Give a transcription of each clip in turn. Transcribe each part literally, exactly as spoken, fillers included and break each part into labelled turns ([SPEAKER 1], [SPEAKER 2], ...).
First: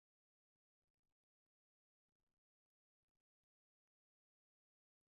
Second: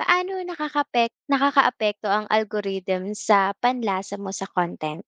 [SPEAKER 1] Paano nakakapek nakakaapekto ang algorithm sa panlasa mo sa content?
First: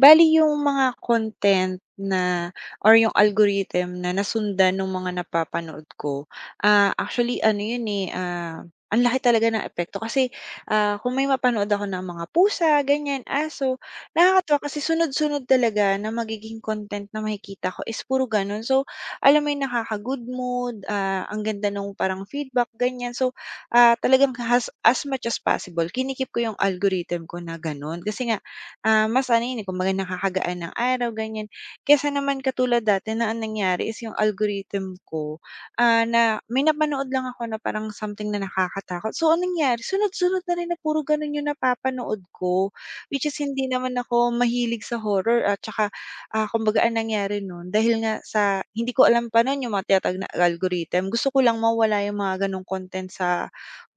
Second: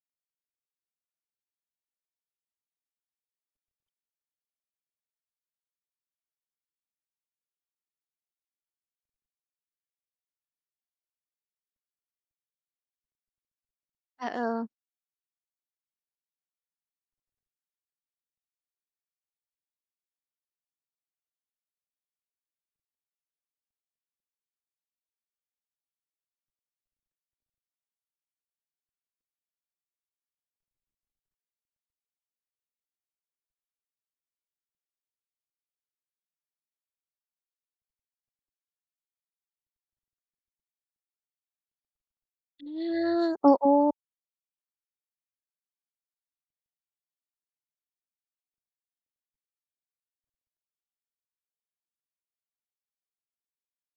[SPEAKER 2] Bali yung mga content na or yung algorithm na nasundan ng mga napapanood ko, ah, actually ano yun, eh, ah, ang laki talaga ng epekto kasi, ah, kung may mapanood ako ng mga pusa, ganyan, aso, nakakatuwa
[SPEAKER 1] Oo.
[SPEAKER 2] kasi sunod-sunod talaga na magiging content na makikita ko is puro gano'n. So, alam mo yung nakaka-good mood, ah, ang ganda nung parang feedback, ganyan. So, ah, talagang has as much as possible kinikip ko yung algorithm ko na gano'n kasi nga, ah, mas ano yun, eh, kumbaga nakakagaan ng araw, ganyan. Kesa naman katulad dati na ang nangyari is yung algorithm ko, ah, na may napanood lang ako na parang something na nakakatakot. So, anong nangyari, sunod-sunod na rin na puro ganun yung napapanood ko, which
[SPEAKER 1] Ah,
[SPEAKER 2] is hindi
[SPEAKER 1] oo.
[SPEAKER 2] naman ako mahilig sa horror at saka, ah, kumbaga ang nangyari nun dahil nga sa hindi ko alam pa nun yung mga tinatawag na algorithm, gusto ko lang mawala yung mga ganong content sa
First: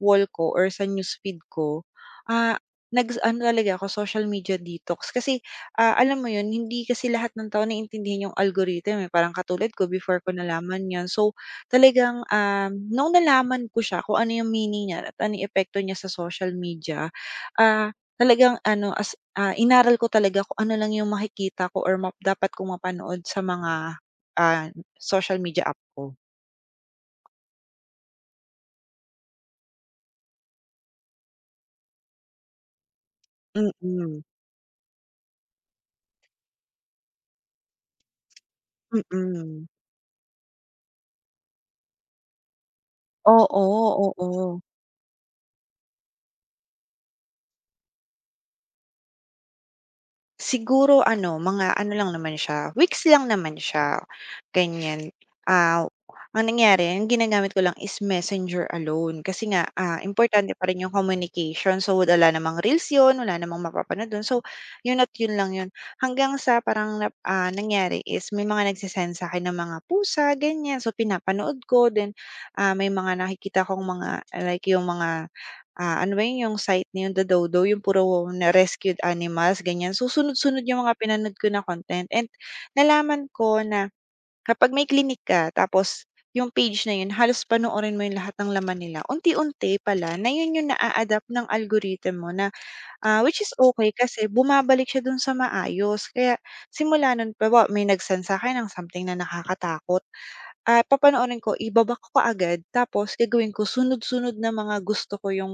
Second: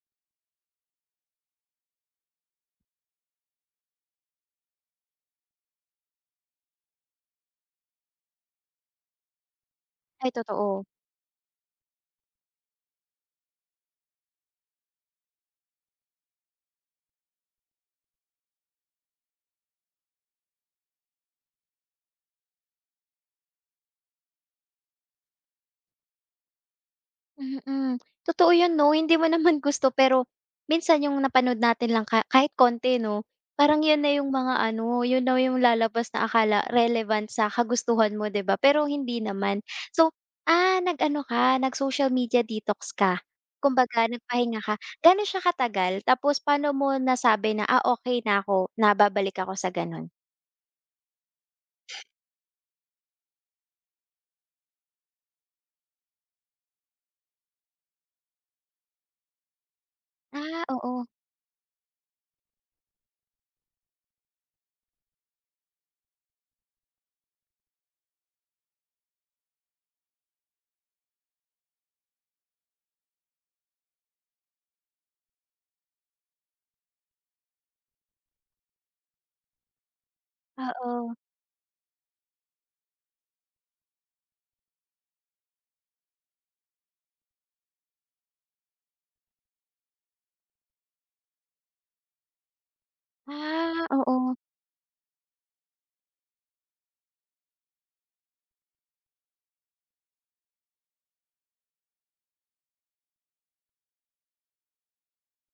[SPEAKER 2] wall ko or sa newsfeed ko. Ah, Nag-ano talaga ako, social media detox. Kasi, ah, alam mo 'yun, hindi kasi lahat ng tao naiintindihan yung algorithm, eh, parang katulad ko before ko
[SPEAKER 1] Ay totoo.
[SPEAKER 2] nalaman 'yan. So, talagang, um, nung nalaman ko siya kung ano yung meaning niya at ano yung epekto niya sa social media, ah, talagang ano, as ah, inaral ko talaga kung ano lang yung makikita ko or map dapat kong mapanood sa mga, ah, social media app ko.
[SPEAKER 1] Mm, Totoo 'yun 'no, hindi mo naman gusto pero minsan yung napanood natin lang ka kahit konti 'no, parang 'yun na
[SPEAKER 2] Mm,
[SPEAKER 1] yung mga ano, 'yun na yung lalabas na akala relevant sa kagustuhan mo 'di ba, pero hindi naman.
[SPEAKER 2] mm.
[SPEAKER 1] So, ah, nag-ano ka, nag-social media detox ka,
[SPEAKER 2] Oo,
[SPEAKER 1] kumbaga
[SPEAKER 2] oo, oo.
[SPEAKER 1] nagpahinga ka. Gaano siya katagal tapos paano mo nasabi na, "Ah, okey na ako, na babalik ako sa gano'n?"
[SPEAKER 2] Siguro ano, mga ano lang naman siya, weeks lang naman siya, ganyan. Ah, ang nangyari, ang ginagamit ko lang is Messenger alone kasi nga, ah, importante
[SPEAKER 1] Ah,
[SPEAKER 2] pa rin yung
[SPEAKER 1] oo,
[SPEAKER 2] communication. So, wala namang reels yun, wala namang mapapanood dun. So, yun at yun lang yun. Hanggang sa parang, nap ah, nangyari is may mga nagse-send sa'kin ng mga pusa, ganyan. So, pinapanood ko then, ah, may mga nakikita kong mga like yung mga. Ah, ano ba yun, yung site na yun, The Dodo, yung puro na rescued animals, ganyan. So, sunod-sunod yung mga
[SPEAKER 1] oo.
[SPEAKER 2] pinanood ko na content, and nalaman ko na kapag may clinic ka tapos yung page na yun halos panoorin mo yung lahat ng laman nila, unti-unti pala na yun yung naa-adapt ng algorithm mo na, ah, which is
[SPEAKER 1] Ah,
[SPEAKER 2] okay
[SPEAKER 1] oo.
[SPEAKER 2] kasi bumabalik siya dun sa maayos. Kaya simula nun pa ba may nag-send sa'kin ng something na nakakatakot. Ah, papanoorin ko, ibabak ko agad tapos gagawin ko sunod-sunod na mga gusto ko yung,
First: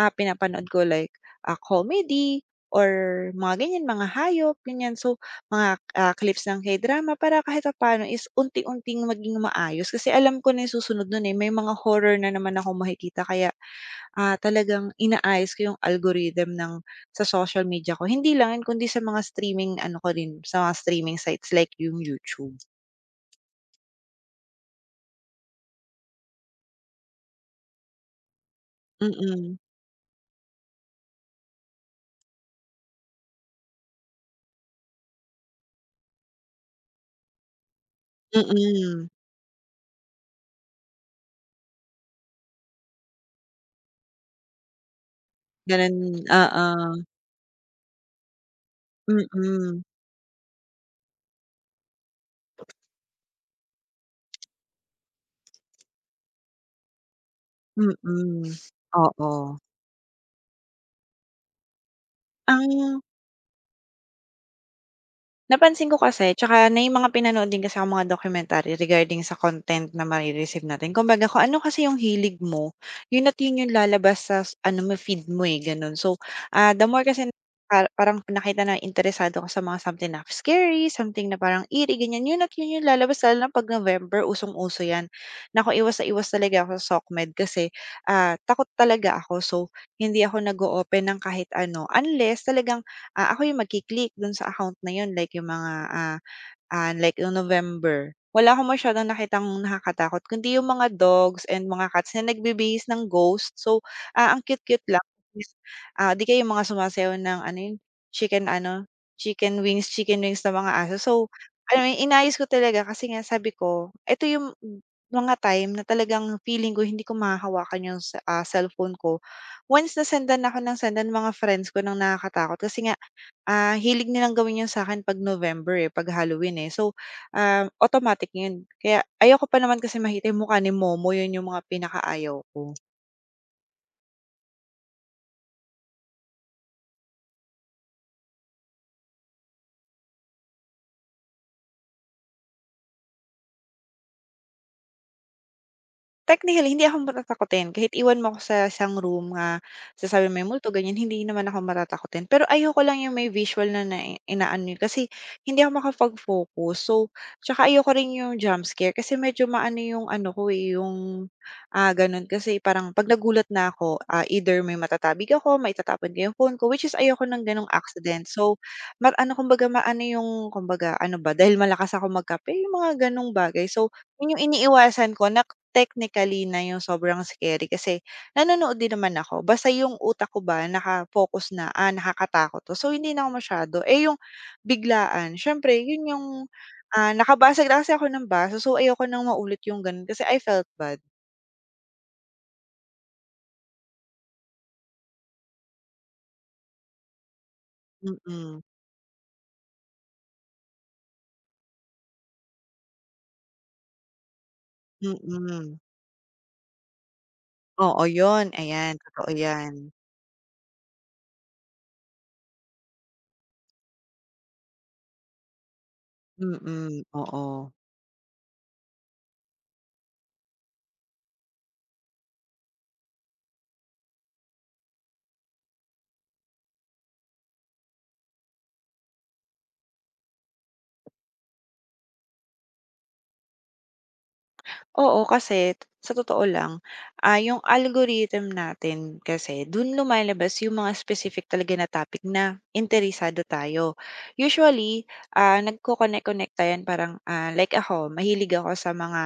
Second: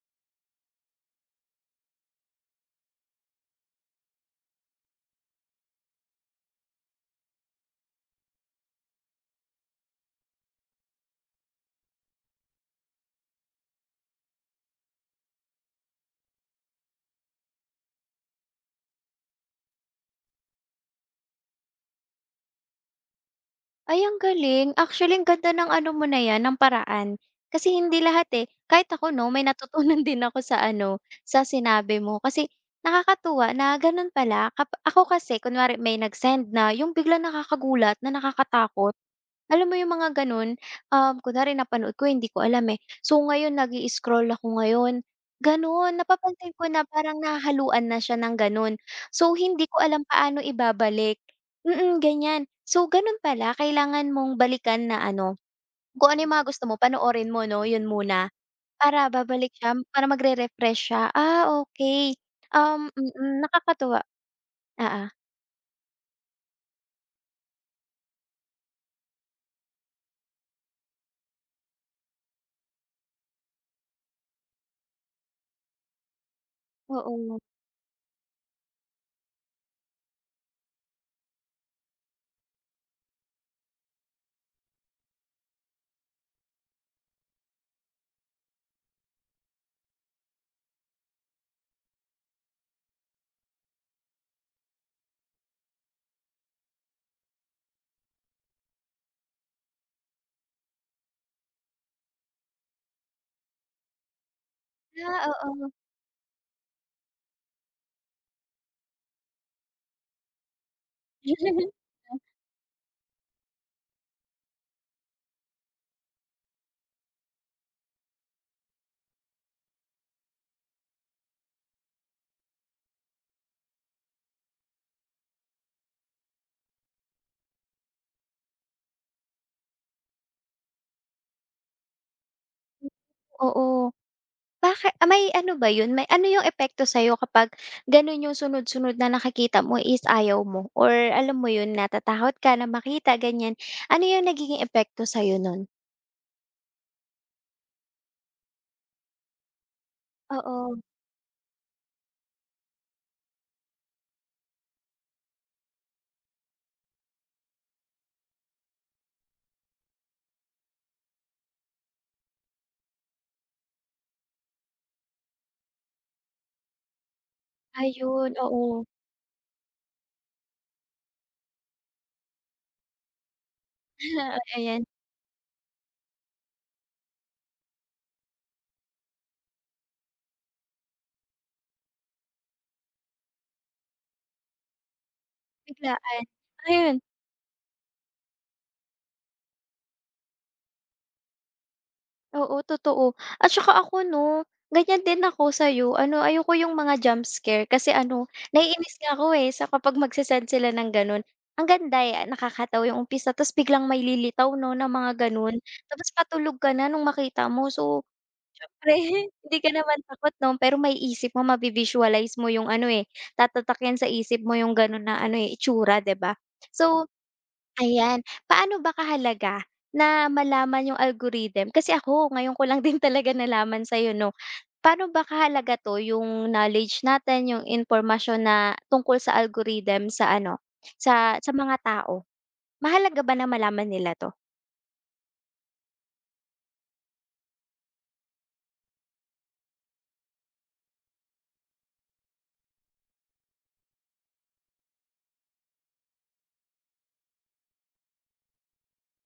[SPEAKER 2] ah, pinapanood ko like, ah, comedy or mga ganyan, mga hayop, ganyan. So, mga, ah, clips ng K-drama para kahit papaano is unti-unting maging maayos kasi alam ko na yung susunod nun, eh, may mga horror na naman ako makikita kaya, ah, talagang inaayos ko yung algorithm ng sa social media ko. Hindi lang yun kundi sa mga streaming ano ko rin, sa mga streaming sites like yung YouTube.
[SPEAKER 1] Ay, ang galing. Actually, ang ganda ng ano mo na 'yan, ng paraan. Kasi hindi lahat, eh. Kahit ako 'no, may
[SPEAKER 2] Mm,
[SPEAKER 1] natutunan din ako sa ano, sa sinabi mo. Kasi nakakatuwa na gano'n pala. Kap ako kasi kunwari may nag-send na yung biglang nakakagulat na nakakatakot.
[SPEAKER 2] mm.
[SPEAKER 1] Alam mo yung mga gano'n, um, kunwari napanood ko hindi ko alam, eh. So, ngayon nag-i-scroll ako ngayon,
[SPEAKER 2] Ganun,
[SPEAKER 1] gano'n. Napapansin ko na
[SPEAKER 2] oo,
[SPEAKER 1] parang nahaluan na siya ng gano'n. So, hindi ko
[SPEAKER 2] mm,
[SPEAKER 1] alam paano ibabalik. Mm, ganyan. So, gano'n pala kailangan mong balikan na ano, kung ano yung mga gusto mo panoorin mo 'no, yun muna.
[SPEAKER 2] mm,
[SPEAKER 1] Para
[SPEAKER 2] oo.
[SPEAKER 1] babalik siya, para magre-refresh siya. Ah, okay. Um, mm,
[SPEAKER 2] Ang
[SPEAKER 1] mm, nakakatuwa.
[SPEAKER 2] napansin ko kasi tsaka na yung mga pinanood din kasi akong mga documentary regarding sa content na mare natin. Kumbaga kung ano kasi yung hilig mo, yun at yun yung lalabas sa s- ano mo, feed mo, eh, gano'n. So, ah, the
[SPEAKER 1] Oo,
[SPEAKER 2] more kasi
[SPEAKER 1] oo.
[SPEAKER 2] pa parang nakita na interesado ka sa mga something na scary, something na parang eerie, ganyan, yun at yun yung lalabas lalo na 'pag November usong-uso 'yan. Naku, iwas na iwas talaga ako sa SOCMED kasi, ah, takot talaga ako. So, hindi ako nag open ng kahit ano unless talagang ah, ako yung magki-click dun sa account na yun like yung mga, ah, ah, like nung November, wala akong masyadong nakitang nakakatakot kundi yung mga dogs and mga cats na nagbibihis ng ghost. So, ah, ang cute-cute lang.
[SPEAKER 1] Ah, oo.
[SPEAKER 2] Ah, 'di kaya yung mga sumasayaw ng ano yun, chicken ano, chicken wings, chicken wings na mga aso. So, alam mo yun, inayos ko talaga kasi nga sabi ko, eto yung mga time na talagang feeling ko hindi ko mahahawakan yung, s- ah, cellphone ko. Once na sendan ako ng sendan mga friends ko ng nakakatakot kasi nga. Ah, hilig nilang gawin 'yun sa'kin 'pag November, eh, 'pag Halloween, eh. So, um, automatic 'yun. Kaya ayoko pa naman kasi makita yung mukha ni Momo, 'yun yung mga pinakaayaw ko.
[SPEAKER 1] Oo. Baki ah, may ano ba yun, may ano yung epekto sa'yo kapag ganun yung sunod-sunod na nakakita mo is ayaw mo or alam mo yun, natatakot ka na makita, ganyan. Ano yung nagiging epekto sa'yo nun?
[SPEAKER 2] Technically, hindi ako matatakutin kahit iwan mo ako sa isang room na sasabihin mo may multo
[SPEAKER 1] Oo,
[SPEAKER 2] ganyan, hindi naman ako matatakutin. Pero ayoko lang yung may visual na na inaano yun, kasi hindi ako makapag-focus. So, tsaka ayoko rin yung jump scare kasi medyo maano yung ano ko, eh, yung, ah, gano'n kasi parang 'pag nagulat na ako, ah, either may matatabig ako, maitatapon ko yung phone ko, which is ayoko ng gano'ng accident.
[SPEAKER 1] ayun,
[SPEAKER 2] So,
[SPEAKER 1] oo.
[SPEAKER 2] ma ano kumbaga maano yung kumbaga ano ba, dahil malakas ako magkape, yung mga gano'ng bagay. So, yun yung
[SPEAKER 1] Ayan,
[SPEAKER 2] iniiwasan ko na technically na yung sobrang scary kasi nanonood din naman ako basta yung utak ko ba naka-focus na, ah, nakakatakot 'to so hindi na ako masyado. Eh, yung biglaan siyempre yun yung,
[SPEAKER 1] biglaan. Ayun.
[SPEAKER 2] ah, nakabasag na kasi ako ng baso so ayoko ng maulit yung gano'n kasi I felt bad.
[SPEAKER 1] Oo, totoo. At saka ako 'no, ganyan din ako sa'yo. Ano, ayoko yung mga jump scare kasi ano,
[SPEAKER 2] Mm,
[SPEAKER 1] naiinis nga ako, eh, sa kapag magse sila ng gano'n. Ang ganda, eh, nakakatawa yung umpisa tapos biglang may lilitaw 'no, na mga gano'n.
[SPEAKER 2] mm.
[SPEAKER 1] Tapos patulog ka na nung makita mo.
[SPEAKER 2] Oo,
[SPEAKER 1] So,
[SPEAKER 2] yun ayan,
[SPEAKER 1] siyempre
[SPEAKER 2] totoo
[SPEAKER 1] hindi ka
[SPEAKER 2] yan.
[SPEAKER 1] naman takot 'no, pero may isip mo, mavi-visualize mo yung ano, eh, tatatakin sa isip mo yung gano'n na ano, eh, itsura, 'di ba?
[SPEAKER 2] Mm,
[SPEAKER 1] So,
[SPEAKER 2] oo.
[SPEAKER 1] ayan. Paano ba kahalaga na malaman yung algorithm? Kasi ako ngayon ko lang din talaga nalaman sa'yo 'no. Paano ba kahalaga 'to yung knowledge natin, yung information na tungkol sa algorithm sa ano, sa sa mga tao? Mahalaga ba na malaman nila 'to?
[SPEAKER 2] Oo, kasi t- sa totoo lang, ah, yung algorithm natin kasi dun lumalabas yung mga specific talaga na topic na interesado tayo. Usually, ah, nagko-connect-connect tayo yan parang, ah, like ako, mahilig ako sa mga,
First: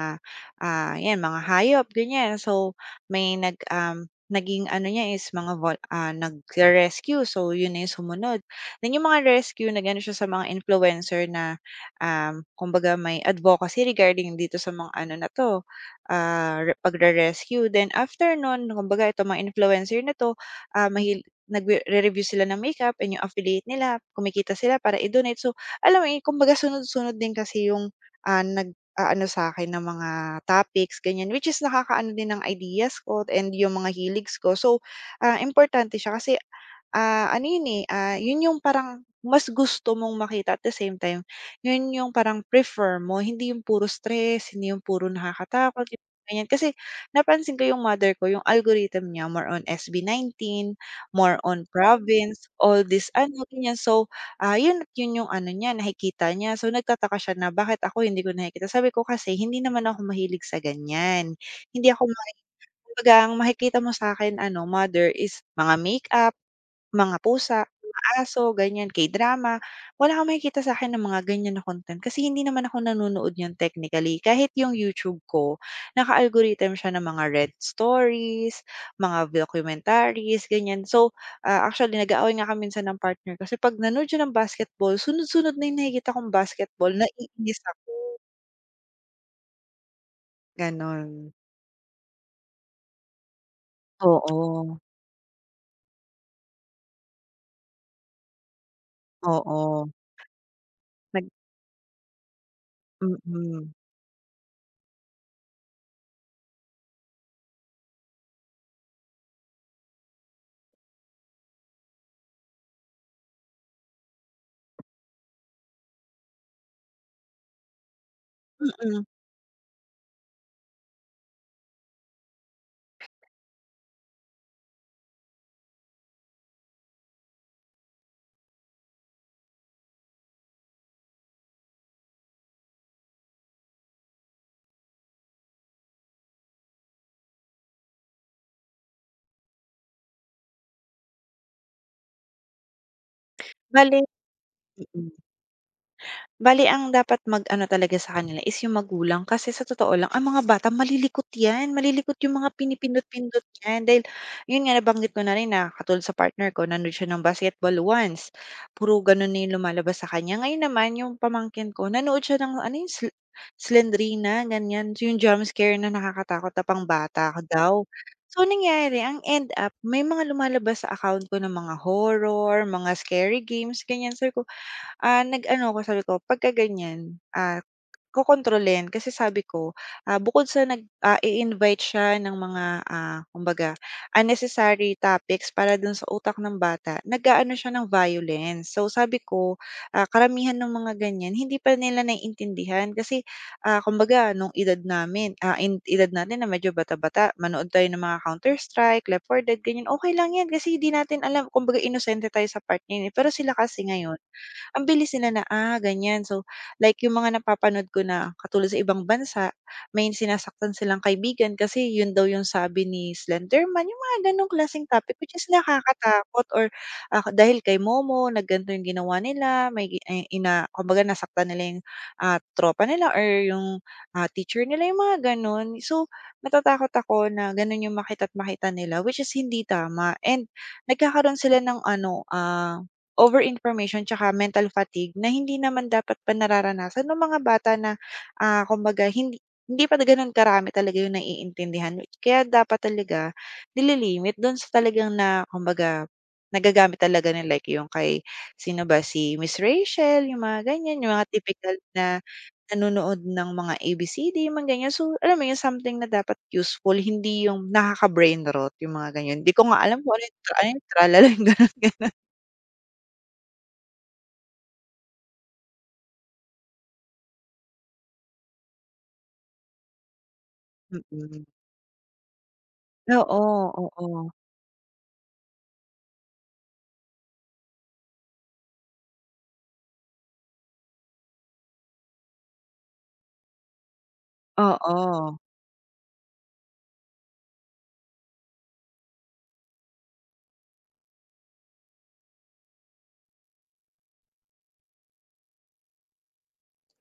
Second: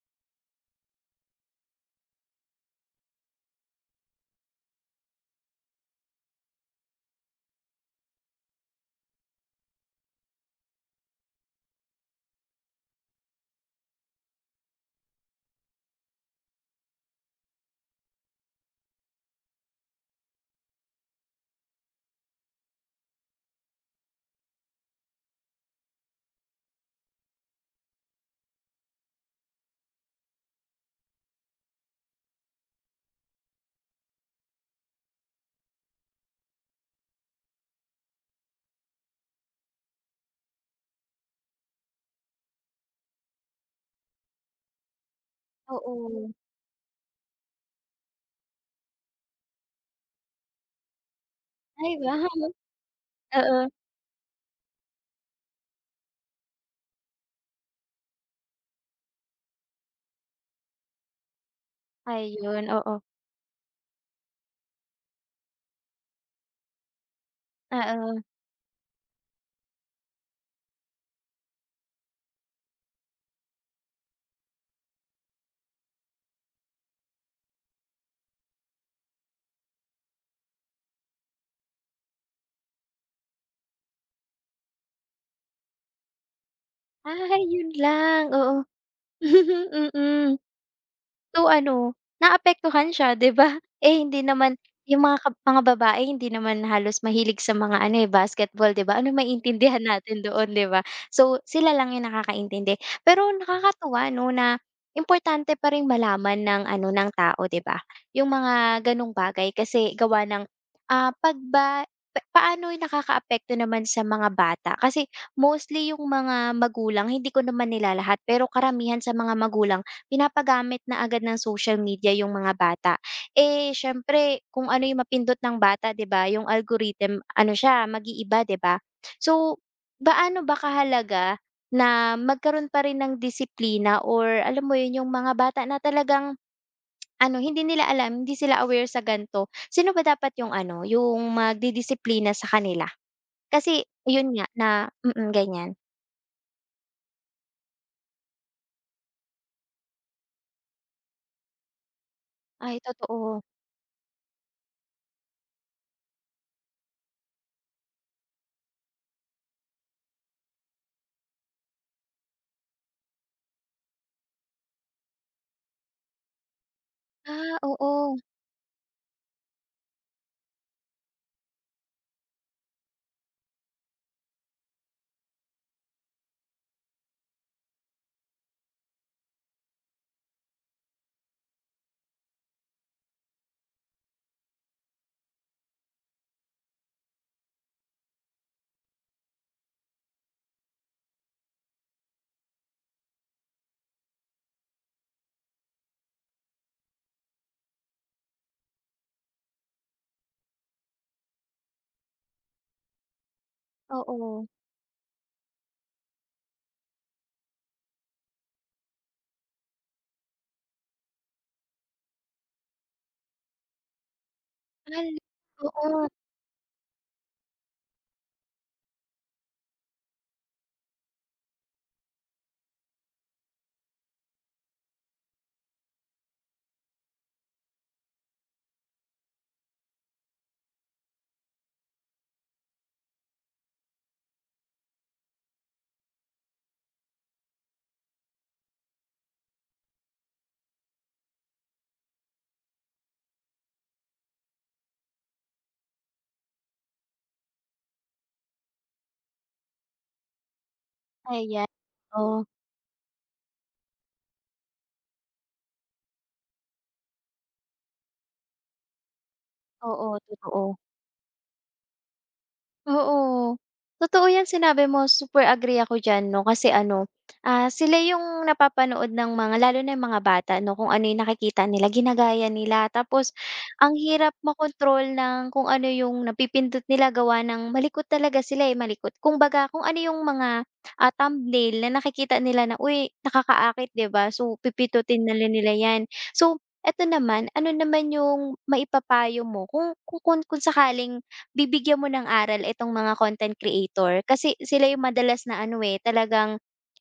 [SPEAKER 2] ah, yan, mga hayop, ganyan. So, may nag, um, naging ano niya is mga vol- ah, nag-rescue. So, yun na yung sumunod. Then, yung mga rescue, nag-ano siya sa mga influencer na, um, kumbaga may advocacy regarding dito sa mga ano na to, ah, re pagre-rescue. Then after nun, kumbaga itong mga influencer na 'to, ah, mahil nagre-review sila ng makeup and yung affiliate nila, kumikita sila para i-donate. So, alam mo yun, kumbaga sunod-sunod din kasi yung, ah, nag-aano sa'kin ng mga topics, ganyan. Which is nakakaano din ng ideas ko and yung mga hiligs ko. So, ah, importante siya kasi, ah, ano yun, eh, ah, yun yung parang mas gusto mong makita at the same time, yun yung parang prefer mo. Hindi yung puro stress, hindi yung puro nakakatakot.
[SPEAKER 1] Oo.
[SPEAKER 2] Ganyan. Kasi napansin ko yung mother ko, yung algorithm niya more on S B nineteen, more on
[SPEAKER 1] Ay, wow!
[SPEAKER 2] province, all this ano,
[SPEAKER 1] Oo.
[SPEAKER 2] ganyan. So, ah, yun at yun yung ano niya, nakikita niya. So, nagtataka siya na bakit ako hindi ko nakikita. Sabi ko kasi hindi naman ako mahilig sa ganyan. Hindi ako.
[SPEAKER 1] Ayun, oo.
[SPEAKER 2] Kumbaga ang makikita mo sa'kin ano, mother is mga makeup, mga pusa, mga
[SPEAKER 1] Oo.
[SPEAKER 2] aso, ganyan, K-drama. Wala kang makikita sa'kin ng mga ganyan na content kasi hindi naman ako nanonood niyan technically. Kahit yung YouTube ko, naka-algorithm siya ng mga red stories, mga documentaries, ganyan. So, ah, actually nag-aaway nga kami minsan ng partner ko kasi 'pag nanood siya ng basketball, sunod-sunod na yung nakikita kong basketball,
[SPEAKER 1] Ah,
[SPEAKER 2] naiinis
[SPEAKER 1] yun
[SPEAKER 2] ako,
[SPEAKER 1] lang, oo. Mm.
[SPEAKER 2] gano'n.
[SPEAKER 1] So ano, naapektuhan siya 'di ba? Eh, hindi naman
[SPEAKER 2] Oo,
[SPEAKER 1] yung mga kab mga babae hindi naman halos mahilig sa mga ano, eh, basketball 'di ba? Anong maiintindihan
[SPEAKER 2] oo.
[SPEAKER 1] natin doon 'di ba?
[SPEAKER 2] Nag
[SPEAKER 1] So, sila lang yung nakakaintindi. Pero
[SPEAKER 2] mm.
[SPEAKER 1] nakakatuwa 'no, na importante pa ring malaman ng ano, ng tao 'di ba, yung mga gano'ng bagay kasi gawa ng, ah, pagba ba pa paano yung nakakaapekto naman sa mga bata kasi mostly yung mga magulang hindi ko naman nila lahat pero karamihan
[SPEAKER 2] Mm.
[SPEAKER 1] sa mga magulang pinapagamit na agad ng social media yung mga bata. Eh, siyempre kung ano yung mapindot ng bata 'di ba, yung algorithm ano siya mag-iiba 'di ba? So, gaano ba kahalaga na magkaroon pa rin ng disiplina or alam mo yun yung mga bata na talagang ano hindi nila alam, hindi sila aware sa ganto. Sino ba dapat yung ano, yung magdidisiplina sa kanila? Kasi
[SPEAKER 2] Bale
[SPEAKER 1] yun nga na
[SPEAKER 2] mm.
[SPEAKER 1] mm, mm, ganyan.
[SPEAKER 2] Bale ang dapat mag-ano talaga sa kanila is yung magulang kasi sa totoo lang ang mga bata malilikot 'yan, malilikot yung mga
[SPEAKER 1] Ay totoo.
[SPEAKER 2] pinipindot-pindot niyan dahil yun nga nabanggit ko na rin na katulad sa partner ko nanood siya ng basketball once, puro gano'n na yung lumalabas sa kanya. Ngayon naman yung pamangkin ko nanood siya ng ano yung sle Slendrina ganyan. So, yung jump scare na nakakatakot na pambata
[SPEAKER 1] Ah,
[SPEAKER 2] daw.
[SPEAKER 1] oo,
[SPEAKER 2] So nangyari ang end up may mga lumalabas sa account ko ng mga horror, mga scary games ganyan sabi ko, ah, nag-ano ako sabi ko pagka ganyan, ah, kokontrolin kasi sabi ko, ah, bukod sa nag ah, i-invite siya ng mga, ah, kumbaga unnecessary topics para dun sa utak ng bata, nag-aano siya ng violence. So sabi ko, ah, karamihan ng mga ganyan hindi pa nila naiintindihan kasi, ah, kumbaga nung edad namin, ah, in edad natin na medyo bata-bata manood tayo ng mga Counter-Strike, Left four Dead ganyan, okay lang yan kasi hindi natin alam kumbaga inosente tayo sa part na eh. Pero sila kasi ngayon
[SPEAKER 1] oo.
[SPEAKER 2] ang bilis nila na, ah, ganyan. So, like yung mga napapanood ko na katulad sa ibang bansa, may sinasaktan silang kaibigan kasi yun daw yung sabi ni Slenderman, yung mga ganong klaseng
[SPEAKER 1] Mahal
[SPEAKER 2] topic which is
[SPEAKER 1] oo.
[SPEAKER 2] nakakatakot or ah, dahil kay Momo na yung ginawa nila, may gi- eh, ina, kumbaga nasaktan nila yung ah, tropa nila or yung ah, teacher nila, yung mga ganon. So, natatakot ako na ganon yung makita at makita nila which is hindi tama. And nagkakaroon sila ng ano, ah, overinformation information tsaka mental fatigue na hindi naman dapat pa nararanasan nung mga bata na, ah, kumbaga hindi hindi pa gano'n karami talaga yung naiintindihan. Kaya dapat talaga nili-limit do'n sa talagang na kumbaga nagagamit talaga na like yung kay sino ba, si Miss Rachel, yung mga ganyan, yung mga
[SPEAKER 1] Ayan,
[SPEAKER 2] tipikal na
[SPEAKER 1] oh,
[SPEAKER 2] nanonood ng mga A B C D, mga ganyan. So, alam mo yun, something na dapat useful, hindi yung nakaka-brain rot, yung mga ganyan. Di ko nga alam kung
[SPEAKER 1] oo,
[SPEAKER 2] ano yung tra
[SPEAKER 1] totoo.
[SPEAKER 2] ay tralala, yung gano'n.
[SPEAKER 1] Oo. Totoo 'yang sinabi mo, super agree ako diyan 'no, kasi ano, ah, sila yung napapanood ng mga lalo na yung mga bata 'no, kung ano yung nakikita nila ginagaya nila. Tapos
[SPEAKER 2] Oo,
[SPEAKER 1] ang
[SPEAKER 2] oo,
[SPEAKER 1] hirap makontrol ng kung ano yung napipindot nila gawa ng malikot talaga sila, eh, malikot. Kung baga kung ano yung mga, ah, thumbnail na nakikita nila na, "Uy, nakakaakit," 'di ba? So
[SPEAKER 2] oo.
[SPEAKER 1] pipindutin na lang nila 'yan. So eto naman, ano naman yung maipapayo mo kung kung kung sakali bibigyan mo ng aral itong mga content creator kasi sila yung madalas na ano, eh, talagang,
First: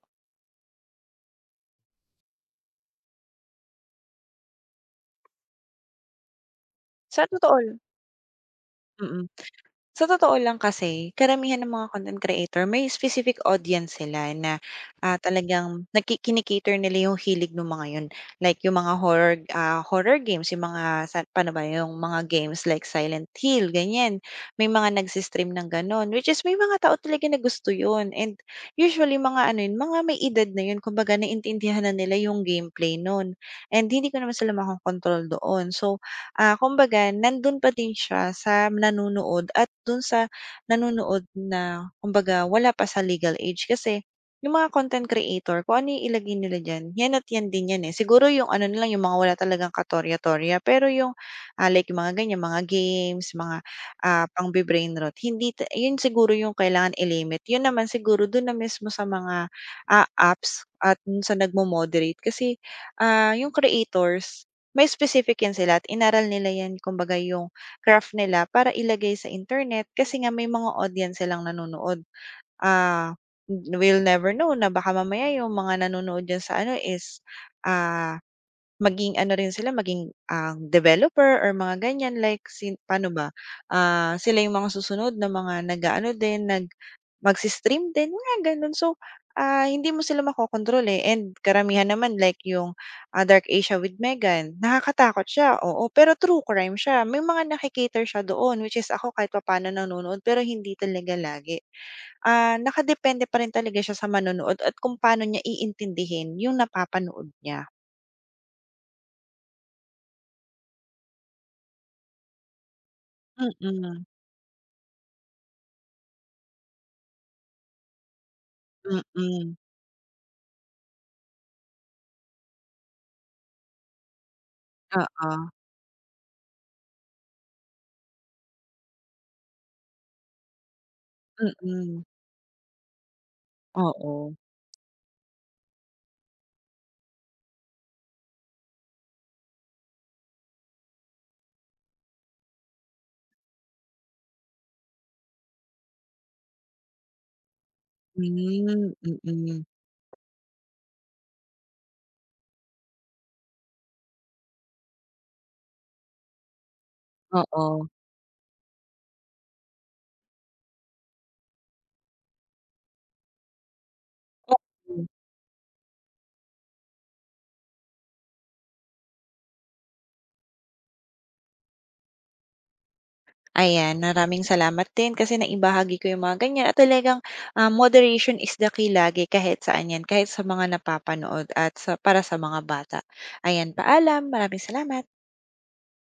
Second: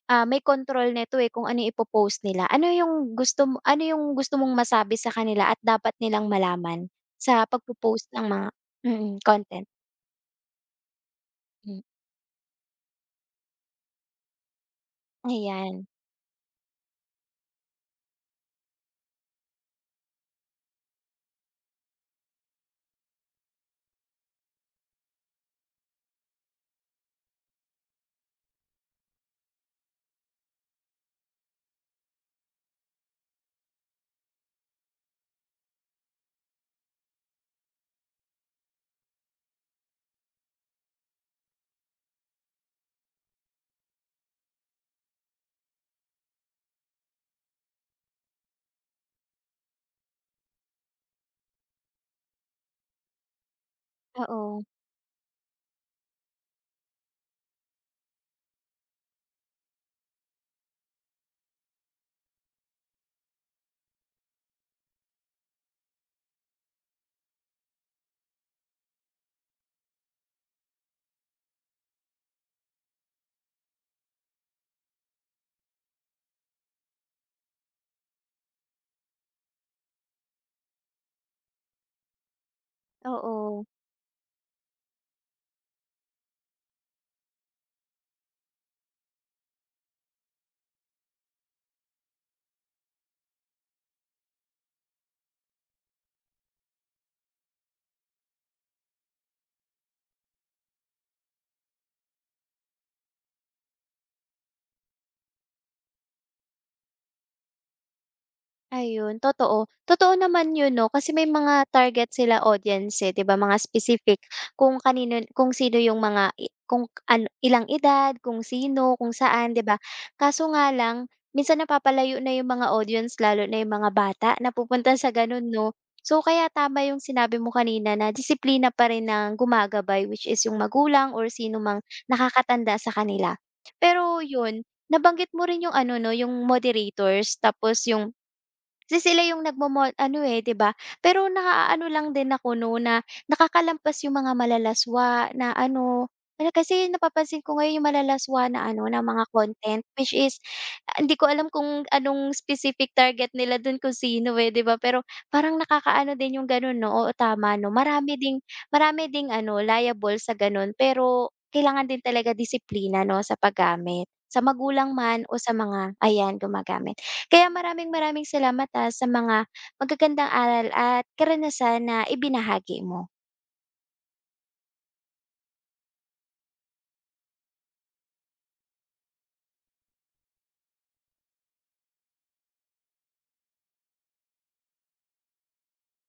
[SPEAKER 1] ah, may control nito, eh, kung ano yung ipo nila. Ano yung gusto mo ano yung gusto mong masabi sa kanila at dapat nilang malaman
[SPEAKER 2] Sa
[SPEAKER 1] sa
[SPEAKER 2] totoo.
[SPEAKER 1] pagpo-post ng mga mm,
[SPEAKER 2] Mm.
[SPEAKER 1] content?
[SPEAKER 2] Sa totoo lang kasi, karamihan ng
[SPEAKER 1] Hmm,
[SPEAKER 2] mga content creator may specific audience sila na, ah,
[SPEAKER 1] ayan.
[SPEAKER 2] talagang nagki kini nila yung hilig nung mga yun. Like yung mga horror, ah, horror games, yung mga sa paano ba yung mga games like Silent Hill, ganyan. May mga nagse-stream ng gano'n, which is may mga tao talaga na gusto yun and usually mga ano yun, mga may edad na yun kumbaga naiintindihan na nila yung gameplay nun and hindi ko naman sila makokontrol doon. So. Ah, kumbaga nandun pa din siya sa nanonood at dun sa nanonood na kumbaga wala pa sa legal age. Kasi yung mga content creator kung ano yung ilagay nila diyan, yan at yan din yan, eh. Siguro yung ano na lang, yung mga wala talagang katorya-torya, pero yung, ah, like yung mga ganyan, mga games, mga, ah,
[SPEAKER 1] Oo,
[SPEAKER 2] pangbe-brain rot, hindi ta yun siguro yung kailangan i-limit. Yun naman siguro dun na mismo sa mga, ah, apps at dun sa nagmo-moderate kasi, ah, yung creators may specific yan sila at inaral nila yan kumbaga yung craft nila para ilagay sa internet kasi nga may mga audience silang nanonood. Ah, we'll never know na baka mamaya yung mga nanonood diyan sa ano is, ah, maging ano rin sila, maging, ah, developer or mga ganyan like sin paano ba,
[SPEAKER 1] oo.
[SPEAKER 2] ah, sila yung mga susunod na mga nag-aano din, nag magsi-stream din, mga gano'n. So, ah, hindi mo sila makokontrol, eh, and karamihan naman like yung, ah, Dark Asia with Megan, nakakatakot siya, oo, pero true crime siya. May mga naki siya doon, which is ako kahit papaano nanonood pero hindi talaga lagi. Ah, nakadepende pa rin talaga siya sa manonood at kung paano niya iintindihin yung napapanood niya.
[SPEAKER 1] Ayun, totoo. Totoo naman 'yun 'no, kasi may mga target sila audience, eh, 'di ba, mga
[SPEAKER 2] Mm,
[SPEAKER 1] specific kung kanino kung sino yung mga i kung ano ilang edad, kung sino, kung saan,
[SPEAKER 2] mm.
[SPEAKER 1] 'di ba? Kaso nga lang, minsan napapalayo na yung mga audience lalo na yung mga bata na pupunta sa
[SPEAKER 2] Oo,
[SPEAKER 1] gano'n 'no. So, kaya tama yung sinabi mo kanina na disiplina pa rin ang gumagabay which is yung magulang or sino mang
[SPEAKER 2] mm.
[SPEAKER 1] nakakatanda sa kanila. Pero
[SPEAKER 2] Oo.
[SPEAKER 1] 'yun, nabanggit mo rin yung ano 'no, yung moderators tapos yung kasi sila yung nagmo ano, eh, 'di ba? Pero naaano lang din ako 'no, na nakakalampas yung mga malalaswa na ano, ano kasi napapansin ko ngayon yung
[SPEAKER 2] Hmm,
[SPEAKER 1] malalaswa na ano, na
[SPEAKER 2] mm.
[SPEAKER 1] mga
[SPEAKER 2] Mm-mm.
[SPEAKER 1] content which is ah, hindi ko alam kung anong specific target nila dun kung sino, eh, 'di ba? Pero parang nakakaano din yung ganun 'no, oo tama 'no.
[SPEAKER 2] Oo.
[SPEAKER 1] Marami ding marami ding ano, liable sa ganun pero kailangan din talaga disiplina 'no, sa paggamit, sa magulang
[SPEAKER 2] Oo.
[SPEAKER 1] man o sa mga ayan, gumagamit. Kaya maraming maraming salamat, ah, sa mga magagandang aral at karanasan na ibinahagi mo.
[SPEAKER 2] Ayan, maraming salamat din kasi naibahagi ko yung mga ganyan at talagang, ah, moderation is the key lagi kahit saan 'yan, kahit sa mga napapanood at sa para sa mga bata. Ayan, paalam, maraming salamat.